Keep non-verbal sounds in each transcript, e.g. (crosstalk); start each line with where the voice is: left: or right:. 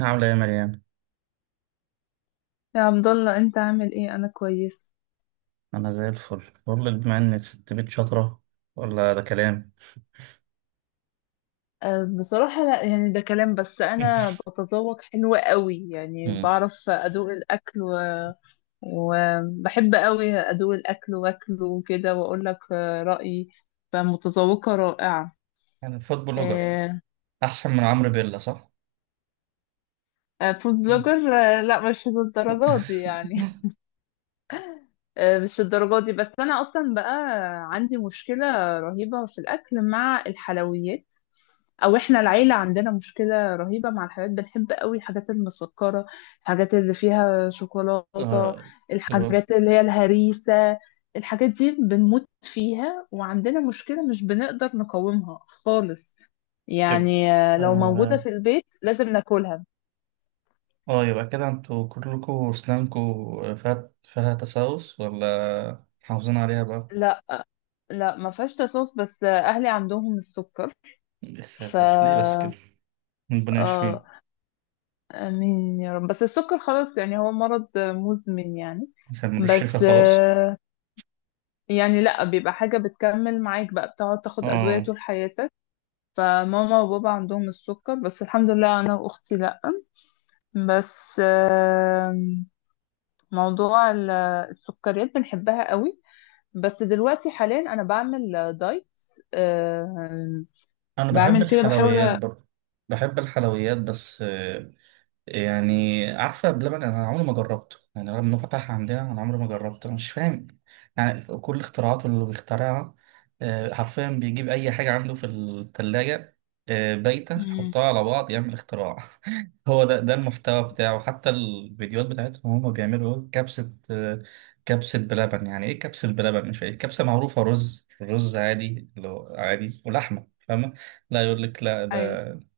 right: عاملة ايه يا مريم؟
left: يا عبد الله، انت عامل ايه؟ انا كويس.
right: أنا زي الفل، بقول لك بما إن ست بيت شاطرة ولا ده كلام؟
left: بصراحة لا، يعني ده كلام، بس انا
right: (laughs)
left: بتذوق حلو قوي، يعني
right: مم.
left: بعرف ادوق الاكل و... وبحب قوي ادوق الاكل واكله وكده واقول لك رأيي، فمتذوقة رائعة.
right: يعني فوت بلوجر
left: اه. أه.
right: أحسن من عمرو بيلا صح؟
left: فود
right: مم.
left: بلوجر. لا، مش
right: (laughs)
left: للدرجات دي يعني. (laughs) مش الدرجات دي، بس انا اصلا بقى عندي مشكلة رهيبة في الاكل مع الحلويات، او احنا العيله عندنا مشكله رهيبه مع الحاجات، بنحب قوي الحاجات المسكره، الحاجات اللي فيها شوكولاته،
right: آه. يبقى
left: الحاجات اللي هي الهريسه. الحاجات دي بنموت فيها، وعندنا مشكله مش بنقدر نقاومها خالص،
right: يبقى
left: يعني لو موجوده
right: آه
left: في البيت لازم ناكلها.
right: آه، يبقى كده انتوا كلكوا أسنانكوا فيها تسوس ولا محافظين عليها بقى؟
left: لا. ما فيهاش تصاص، بس اهلي عندهم السكر.
right: يا
left: ف
right: ساتر ليه بس كده؟ ربنا
left: اه.
right: يشفيه.
left: امين يا رب. بس السكر خلاص يعني هو مرض مزمن يعني.
right: عشان ملوش شفا
left: بس
right: خلاص؟
left: آه، يعني لا، بيبقى حاجة بتكمل معاك بقى، بتقعد تاخد أدوية
right: آه.
left: طول حياتك. فماما وبابا عندهم السكر، بس الحمد لله أنا وأختي لا. بس موضوع السكريات بنحبها قوي، بس دلوقتي حاليا أنا بعمل دايت. آم،
right: أنا بحب
left: بعمل كده بحاول.
right: الحلويات برضه، بحب الحلويات. بس يعني عارفة بلبن، أنا عمري ما جربته، يعني رغم إنه فتح عندنا أنا عمري ما جربته. أنا مش فاهم يعني كل اختراعاته اللي بيخترعها، حرفيا بيجيب أي حاجة عنده في التلاجة بايتة
left: مم.
right: يحطها على بعض يعمل اختراع. (laughs) هو ده المحتوى بتاعه، حتى الفيديوهات بتاعتهم هما بيعملوا إيه؟ كبسة، كبسة بلبن. يعني إيه كبسة بلبن؟ مش فاهم. كبسة معروفة رز رز عادي، اللي هو عادي ولحمة، فاهمة. لا، يقول لك لا
left: أيوه.
right: ده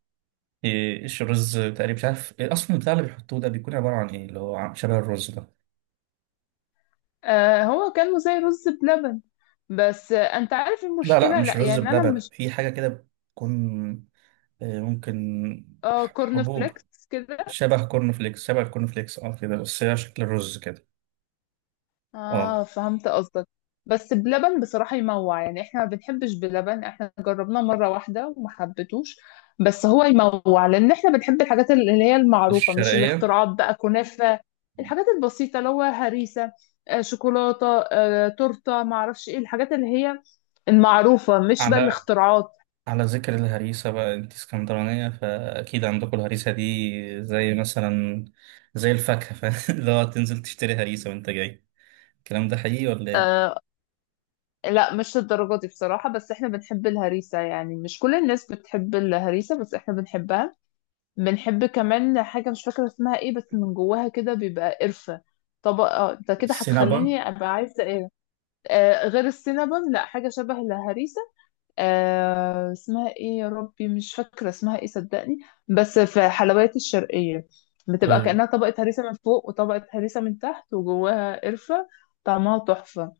right: إيه، ايش الرز تقريبا، مش عارف إيه، اصلا البتاع اللي بيحطوه ده بيكون عباره عن ايه، اللي هو شبه الرز ده.
left: هو كانوا زي رز بلبن، بس أنت عارف
right: لا لا،
left: المشكلة،
right: مش
left: لا
right: رز
left: يعني أنا
right: بلبن،
left: مش...
right: في حاجه كده بتكون إيه، ممكن
left: اه، كورن
right: حبوب،
left: فليكس كده.
right: شبه الكورن فليكس اه كده، بس هي شكل الرز كده. اه،
left: اه، فهمت قصدك. بس بلبن بصراحة يموع، يعني احنا ما بنحبش بلبن، احنا جربناه مرة واحدة وما حبيتوش. بس هو يموع، لان احنا بنحب الحاجات اللي هي المعروفة، مش
right: الشرقيه.
left: الاختراعات بقى. كنافة، الحاجات البسيطة، اللي هو هريسة، شوكولاتة، تورتة، ما اعرفش ايه الحاجات اللي هي المعروفة، مش بقى
right: على
left: الاختراعات.
right: على ذكر الهريسه بقى، انت اسكندرانيه فاكيد عندكم الهريسه دي، زي مثلا زي الفاكهه (laughs) اللي هو تنزل تشتري هريسه وانت جاي. الكلام ده حقيقي ولا ايه؟
left: آه، لا، مش الدرجة دي بصراحة، بس احنا بنحب الهريسة. يعني مش كل الناس بتحب الهريسة، بس احنا بنحبها. بنحب كمان حاجة مش فاكرة اسمها ايه، بس من جواها كده بيبقى قرفة، طبقة... انت كده
right: السينابون.
left: هتخليني ابقى عايزة ايه؟ آه، غير السينابون، لا، حاجة شبه الهريسة. آه، اسمها ايه يا ربي؟ مش فاكرة اسمها ايه صدقني. بس في حلويات الشرقية، بتبقى
right: طيب.
left: كأنها طبقة هريسة من فوق وطبقة هريسة من تحت وجواها قرفة. طعمها تحفة.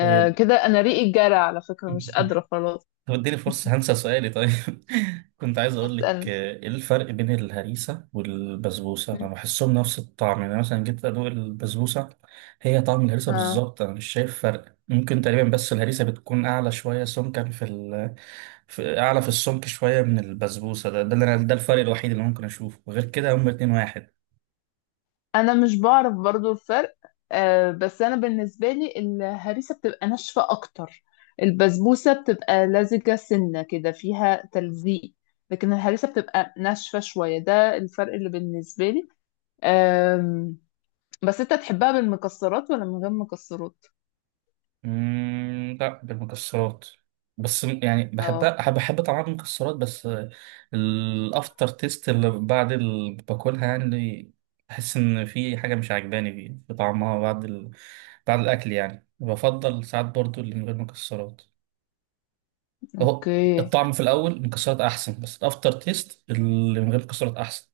left: آه
right: طيب.
left: كده انا ريقي جرى على فكرة، مش
right: (laughs)
left: قادرة خلاص.
right: طب اديني فرصة هنسى سؤالي، طيب. (laughs) كنت عايز اقول لك
left: اسأل.
right: ايه الفرق بين الهريسة والبسبوسة؟ انا بحسهم نفس الطعم، يعني مثلا جيت ادوق البسبوسة هي طعم الهريسة بالظبط، انا مش شايف فرق، ممكن تقريبا بس الهريسة بتكون اعلى شوية سمكا في اعلى، في السمك شوية من البسبوسة، ده الفرق الوحيد اللي ممكن اشوفه، غير كده هما اتنين واحد.
left: انا مش بعرف برضو الفرق. آه، بس انا بالنسبه لي الهريسه بتبقى ناشفه اكتر، البسبوسه بتبقى لزجه سنه كده، فيها تلزيق، لكن الهريسه بتبقى ناشفه شويه، ده الفرق اللي بالنسبه لي. آم بس انت تحبها بالمكسرات ولا من غير مكسرات؟
right: لا، بالمكسرات، بس يعني
left: اه.
right: بحبها، بحب طعم المكسرات، بس الافتر تيست اللي بعد اللي باكلها يعني، بحس ان في حاجه مش عجباني فيه في طعمها بعد الاكل يعني، بفضل ساعات برضو اللي من غير مكسرات. اهو،
left: اوكي.
right: الطعم في الاول المكسرات احسن بس الافتر تيست اللي من غير مكسرات احسن.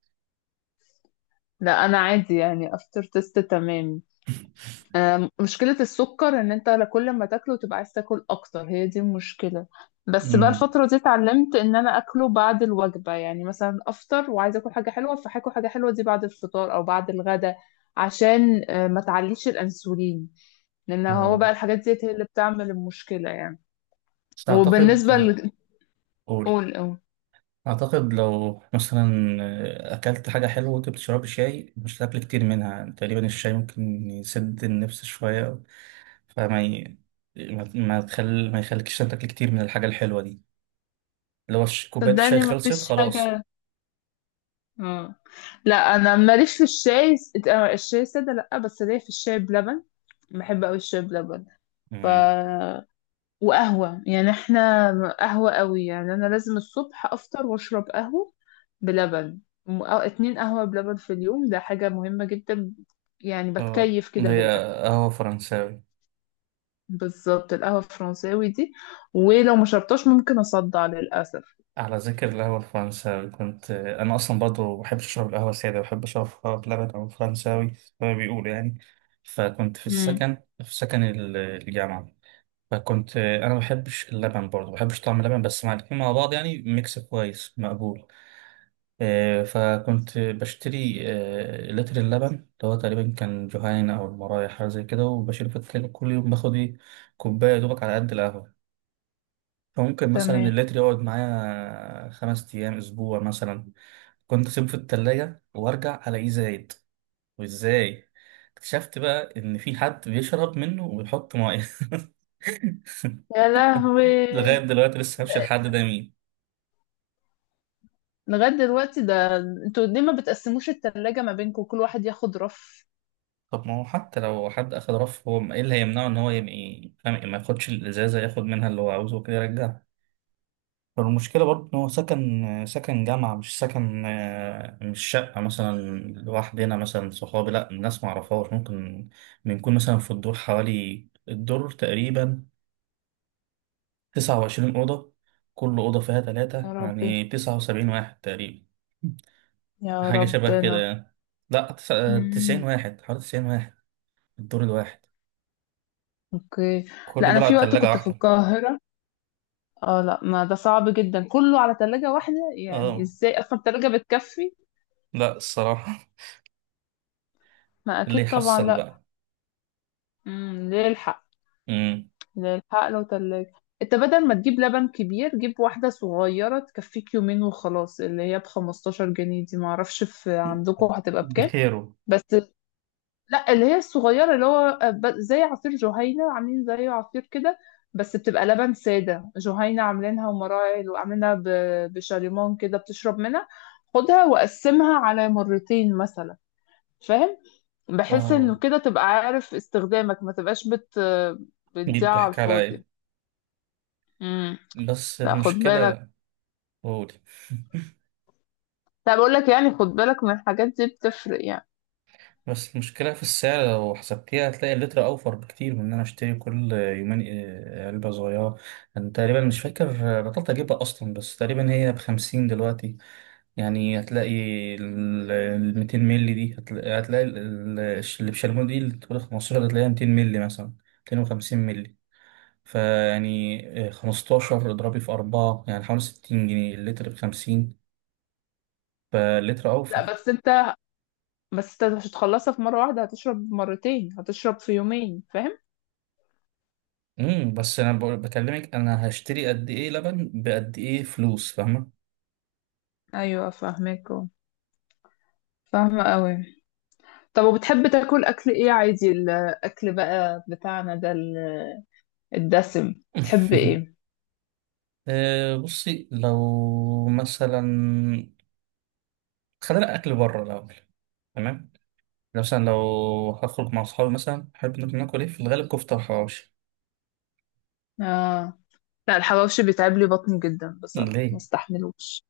left: لا انا عادي يعني، افتر تيست تمام.
right: (laughs)
left: مشكلة السكر ان انت لا كل ما تاكله تبقى عايز تاكل اكتر، هي دي المشكلة. بس بقى
right: امم.
left: الفترة دي اتعلمت ان انا اكله بعد الوجبة، يعني مثلا افطر وعايزة اكل حاجة حلوة، فهاكل حاجة حلوة دي بعد الفطار او بعد الغدا، عشان ما تعليش الانسولين، لان هو
right: اه،
left: بقى الحاجات دي هي اللي بتعمل المشكلة يعني.
right: بس اعتقد.
left: وبالنسبة
right: قول.
left: قول قول.
right: أعتقد لو مثلا أكلت حاجة حلوة وأنت بتشرب شاي مش هتاكل كتير منها، تقريبا الشاي ممكن يسد النفس شوية، فما ي... ما ما تخل... ما يخليكش تاكل كتير من الحاجة الحلوة دي، لو كوباية الشاي
left: صدقني ما
right: خلصت
left: فيش
right: خلاص.
left: حاجة. اه. لا انا ماليش في الشاي. الشاي سادة لا، بس ليا في الشاي بلبن، بحب قوي الشاي بلبن. ف
right: مم.
left: وقهوة يعني، احنا قهوة قوي. يعني انا لازم الصبح افطر واشرب قهوة بلبن. أو اتنين قهوة بلبن في اليوم، ده حاجة مهمة جدا. يعني
right: اه،
left: بتكيف كده
right: اللي
left: بالقهوة.
right: هي قهوة فرنساوي.
left: بالظبط، القهوة الفرنساوي دي ولو ما شربتهاش ممكن اصدع للأسف.
right: على ذكر القهوة الفرنساوي، كنت أنا أصلا برضه بحب أشرب القهوة سادة، بحب أشربها بلبن أو فرنساوي زي ما بيقولوا يعني. فكنت في
left: امم.
right: السكن، في سكن ال- الجامعة، فكنت انا ما بحبش اللبن برضه، ما بحبش طعم اللبن، بس مع الاتنين مع بعض يعني ميكس كويس مقبول. فكنت بشتري لتر اللبن اللي هو تقريبا كان جهين او المرايح حاجه زي كده، وبشيله في التلاجة، كل يوم باخد ايه؟ كوبايه يا دوبك على قد القهوه. فممكن مثلا
left: تمام.
right: اللتر يقعد معايا 5 ايام، اسبوع مثلا. كنت اسيبه في التلاجة وارجع الاقيه زايد، وازاي اكتشفت بقى ان في حد بيشرب منه ويحط ميه. (laughs)
left: يا لهوي.
right: لغاية دلوقتي لسه هفشل الحد ده مين.
left: لغاية دلوقتي ده؟ انتوا ليه ما بتقسموش التلاجة ما بينكم؟ كل واحد ياخد رف.
right: طب ما هو حتى لو حد أخد رف، هو إيه اللي هيمنعه إن هو يبقى فاهم، ما ياخدش الإزازة، ياخد منها اللي هو عاوزه وكده يرجعها. فالمشكلة برضه إن هو سكن جامعة، مش سكن آه، مش شقة مثلا لوحدنا، مثلا صحابي، لأ الناس معرفهاش، ممكن بنكون مثلا في الدور حوالي الدور تقريبا 29 أوضة، كل أوضة فيها تلاتة،
left: يا ربي.
right: يعني 79 واحد تقريبا،
left: يا
right: حاجة شبه كده
left: ربنا.
right: يعني. لأ، تسعين
left: مم.
right: واحد حوالي 90 واحد الدور الواحد،
left: اوكي. لا،
right: كله
left: انا
right: دول
left: في
right: على
left: وقت
right: تلاجة
left: كنت في
right: واحدة.
left: القاهرة. اه لا، ما ده صعب جدا كله على تلاجة واحدة، يعني
right: اه،
left: ازاي اصلا التلاجة بتكفي؟
right: لا الصراحة.
left: ما
right: (laughs) اللي
left: اكيد طبعا
right: يحصل
left: لا.
right: بقى.
left: امم. ليه الحق.
right: امم.
left: ليه الحق لو تلاجة، انت بدل ما تجيب لبن كبير جيب واحدة صغيرة تكفيك يومين وخلاص، اللي هي ب 15 جنيه دي، معرفش في عندكم هتبقى بكام.
right: بخيره.
left: بس... لا اللي هي الصغيرة، اللي هو زي عصير جهينة، عاملين زيه عصير كده، بس بتبقى لبن سادة. جهينة عاملينها ومراعي، وعاملينها بشاليمون كده بتشرب منها. خدها وقسمها على مرتين مثلا، فاهم؟ بحيث
right: اه.
left: انه كده تبقى عارف استخدامك، ما تبقاش
right: دي
left: بتضيع على
right: بتحكي على
left: الفاضي.
right: ايه؟
left: امم.
right: بس
left: لا خد بالك.
right: المشكلة، قول. (laughs)
left: لا بقول لك يعني، خد بالك من الحاجات دي بتفرق يعني.
right: بس المشكلة في السعر، لو حسبتيها هتلاقي اللتر أوفر بكتير من إن أنا أشتري كل يومين علبة صغيرة. أنا تقريبا مش فاكر، بطلت أجيبها أصلا، بس تقريبا هي ب50 دلوقتي. يعني هتلاقي ال 200 مللي دي، هتلاقي اللي بشاليمو دي اللي تقول 15، هتلاقيها 200 مللي مثلا، 250 مللي. فيعني 15 اضربي في 4، يعني حوالي 60 جنيه، اللتر ب 50، فاللتر
left: لا
right: اوفر.
left: بس انت بس انت مش هتخلصها في مرة واحدة، هتشرب مرتين، هتشرب في يومين، فاهم؟
right: امم. بس انا بكلمك انا هشتري قد ايه لبن بقد ايه فلوس، فاهمه.
left: ايوه فاهمك. فاهمة قوي. طب وبتحب تاكل اكل ايه عادي؟ الاكل بقى بتاعنا ده الدسم، بتحب ايه؟
right: (laughs) بصي، لو مثلا خلينا اكل بره الاول، تمام. مثلا لو هخرج مع أصحابي، مثلا أحب ناكل، ناكل إيه في الغالب؟ كفتة وحواوشي.
left: اه. لا، الحواوشي بيتعب لي بطني جدا بصراحة، ما
right: ليه؟
left: استحملوش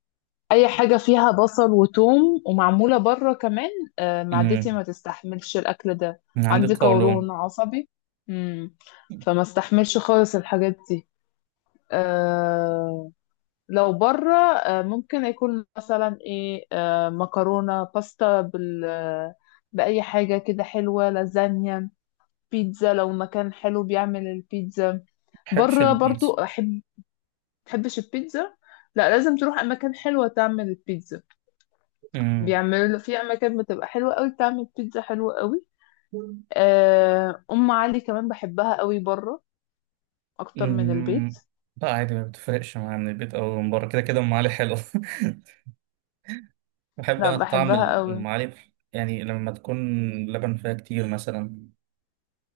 left: اي حاجة فيها بصل وتوم ومعمولة بره كمان. آه، معدتي
right: مم.
left: ما تستحملش الاكل ده.
right: من عندي
left: عندي قولون
right: قولون.
left: عصبي. امم. فما استحملش خالص الحاجات دي. آه. لو بره ممكن يكون مثلا ايه، مكرونة باستا بال بأي حاجة كده حلوة، لازانيا، بيتزا لو مكان حلو بيعمل البيتزا.
right: مبحبش
left: بره برضو
right: البيتزا.
left: أحب. تحبش البيتزا؟ لا لازم تروح أماكن حلوة تعمل البيتزا.
right: مم.
left: بيعملوا في أماكن بتبقى حلوة قوي تعمل بيتزا حلوة قوي. أم علي كمان بحبها قوي بره أكتر من البيت.
right: مم. لا، عادي، ما بتفرقش مع من البيت أو من بره، كده كده أم علي حلو. (laughs) بحب
left: لا
right: أنا طعم
left: بحبها
right: الأم
left: قوي.
right: علي، يعني لما تكون لبن فيها كتير مثلا،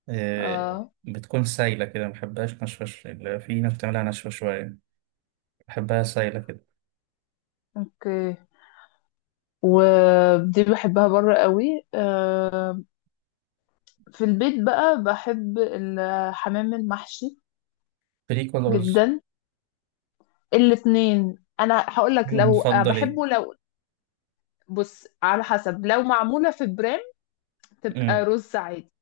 left: اه.
right: بتكون سايلة كده، ما بحبهاش ناشفة، اللي في ناس بتعملها ناشفة شوية، بحبها سايلة كده.
left: اوكي. ودي بحبها بره قوي. في البيت بقى بحب الحمام المحشي
right: فريك ولا رز؟
left: جدا. الاتنين، انا هقول لك لو
right: نفضل إيه؟
left: بحبه لو... بص، على حسب، لو معموله في برام تبقى
right: مم.
left: رز عادي.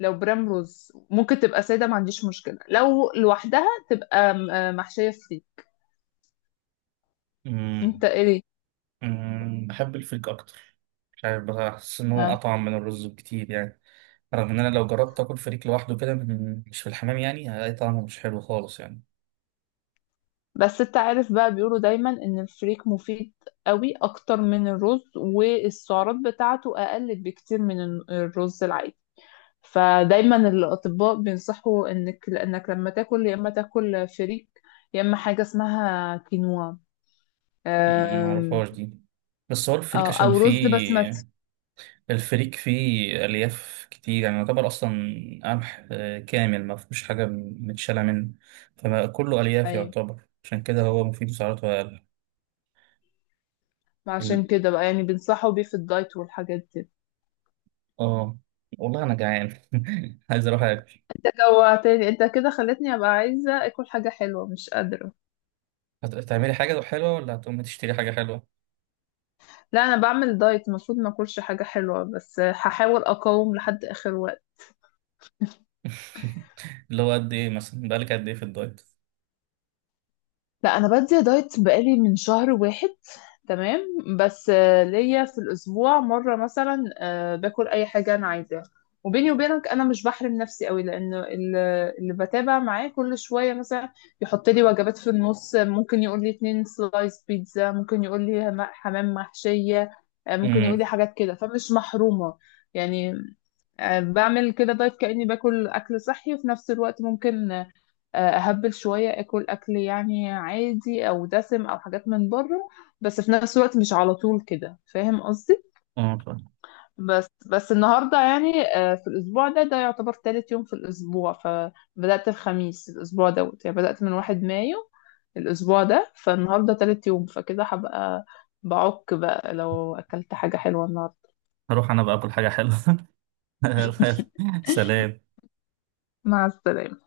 left: لو برام رز ممكن تبقى ساده، ما عنديش مشكله. لو لوحدها تبقى محشيه فري.
right: مم.
left: انت ايه؟
right: بحب الفريك أكتر، مش عارف، بحس إن هو
left: آه.
right: أطعم من الرز بكتير يعني، رغم إن أنا لو جربت آكل فريك لوحده كده مش في الحمام، يعني هلاقي طعمه مش حلو خالص يعني.
left: بس انت عارف بقى بيقولوا دايما ان الفريك مفيد قوي اكتر من الرز، والسعرات بتاعته اقل بكتير من الرز العادي. فدايما الاطباء بينصحوا انك، لانك لما تاكل يا اما تاكل فريك، يا اما حاجه اسمها كينوا. أم-
right: معرفهاش دي. بس هو
left: او
right: الفريك عشان
left: أو رز بسمتي.
right: فيه، الفريك فيه ألياف كتير، يعني يعتبر أصلا قمح كامل، ما فيهوش حاجة متشالة منه، فكله ألياف
left: ايوه.
right: يعتبر، عشان كده هو مفيد سعراته أقل. ال-
left: عشان كده بقى يعني بينصحوا بيه في الدايت والحاجات دي.
right: آه والله أنا جعان، (laughs) عايز أروح أكل.
left: جوعتني انت كده، خلتني ابقى عايزه اكل حاجه حلوه مش قادره.
right: هتعملي حاجة حلوة ولا هتقومي تشتري حاجة حلوة؟
left: لا، انا بعمل دايت، المفروض ما اكلش حاجه حلوه، بس هحاول اقاوم لحد اخر وقت.
right: (laughs) اللي هو قد ايه مثلا، بقالك قد ايه في الدايت؟
left: لا انا بدي دايت بقالي من شهر واحد. تمام. بس ليا في الاسبوع مره مثلا، باكل اي حاجه انا عايزاها. وبيني وبينك انا مش بحرم نفسي قوي، لانه اللي بتابع معاه كل شويه مثلا يحط لي وجبات في النص، ممكن يقول لي اتنين سلايس بيتزا، ممكن يقول لي حمام محشيه، ممكن يقول لي
right: امم.
left: حاجات كده، فمش محرومه يعني. بعمل كده دايت كأني باكل أكل صحي، وفي نفس الوقت ممكن أهبل شوية، أكل يعني عادي أو دسم أو حاجات من بره. بس في نفس الوقت مش على طول كده، فاهم قصدي؟
right: اه فاهم.
left: بس النهاردة يعني في الأسبوع ده يعتبر تالت يوم في الأسبوع، فبدأت الخميس الأسبوع دوت يعني، بدأت من واحد مايو الأسبوع ده، فالنهاردة تالت يوم، فكده هبقى بعك بقى لو أكلت حاجة حلوة النهاردة.
right: هروح انا بقى اكل حاجه حلوه.
left: (laughs)
right: (laughs) سلام.
left: مع السلامة.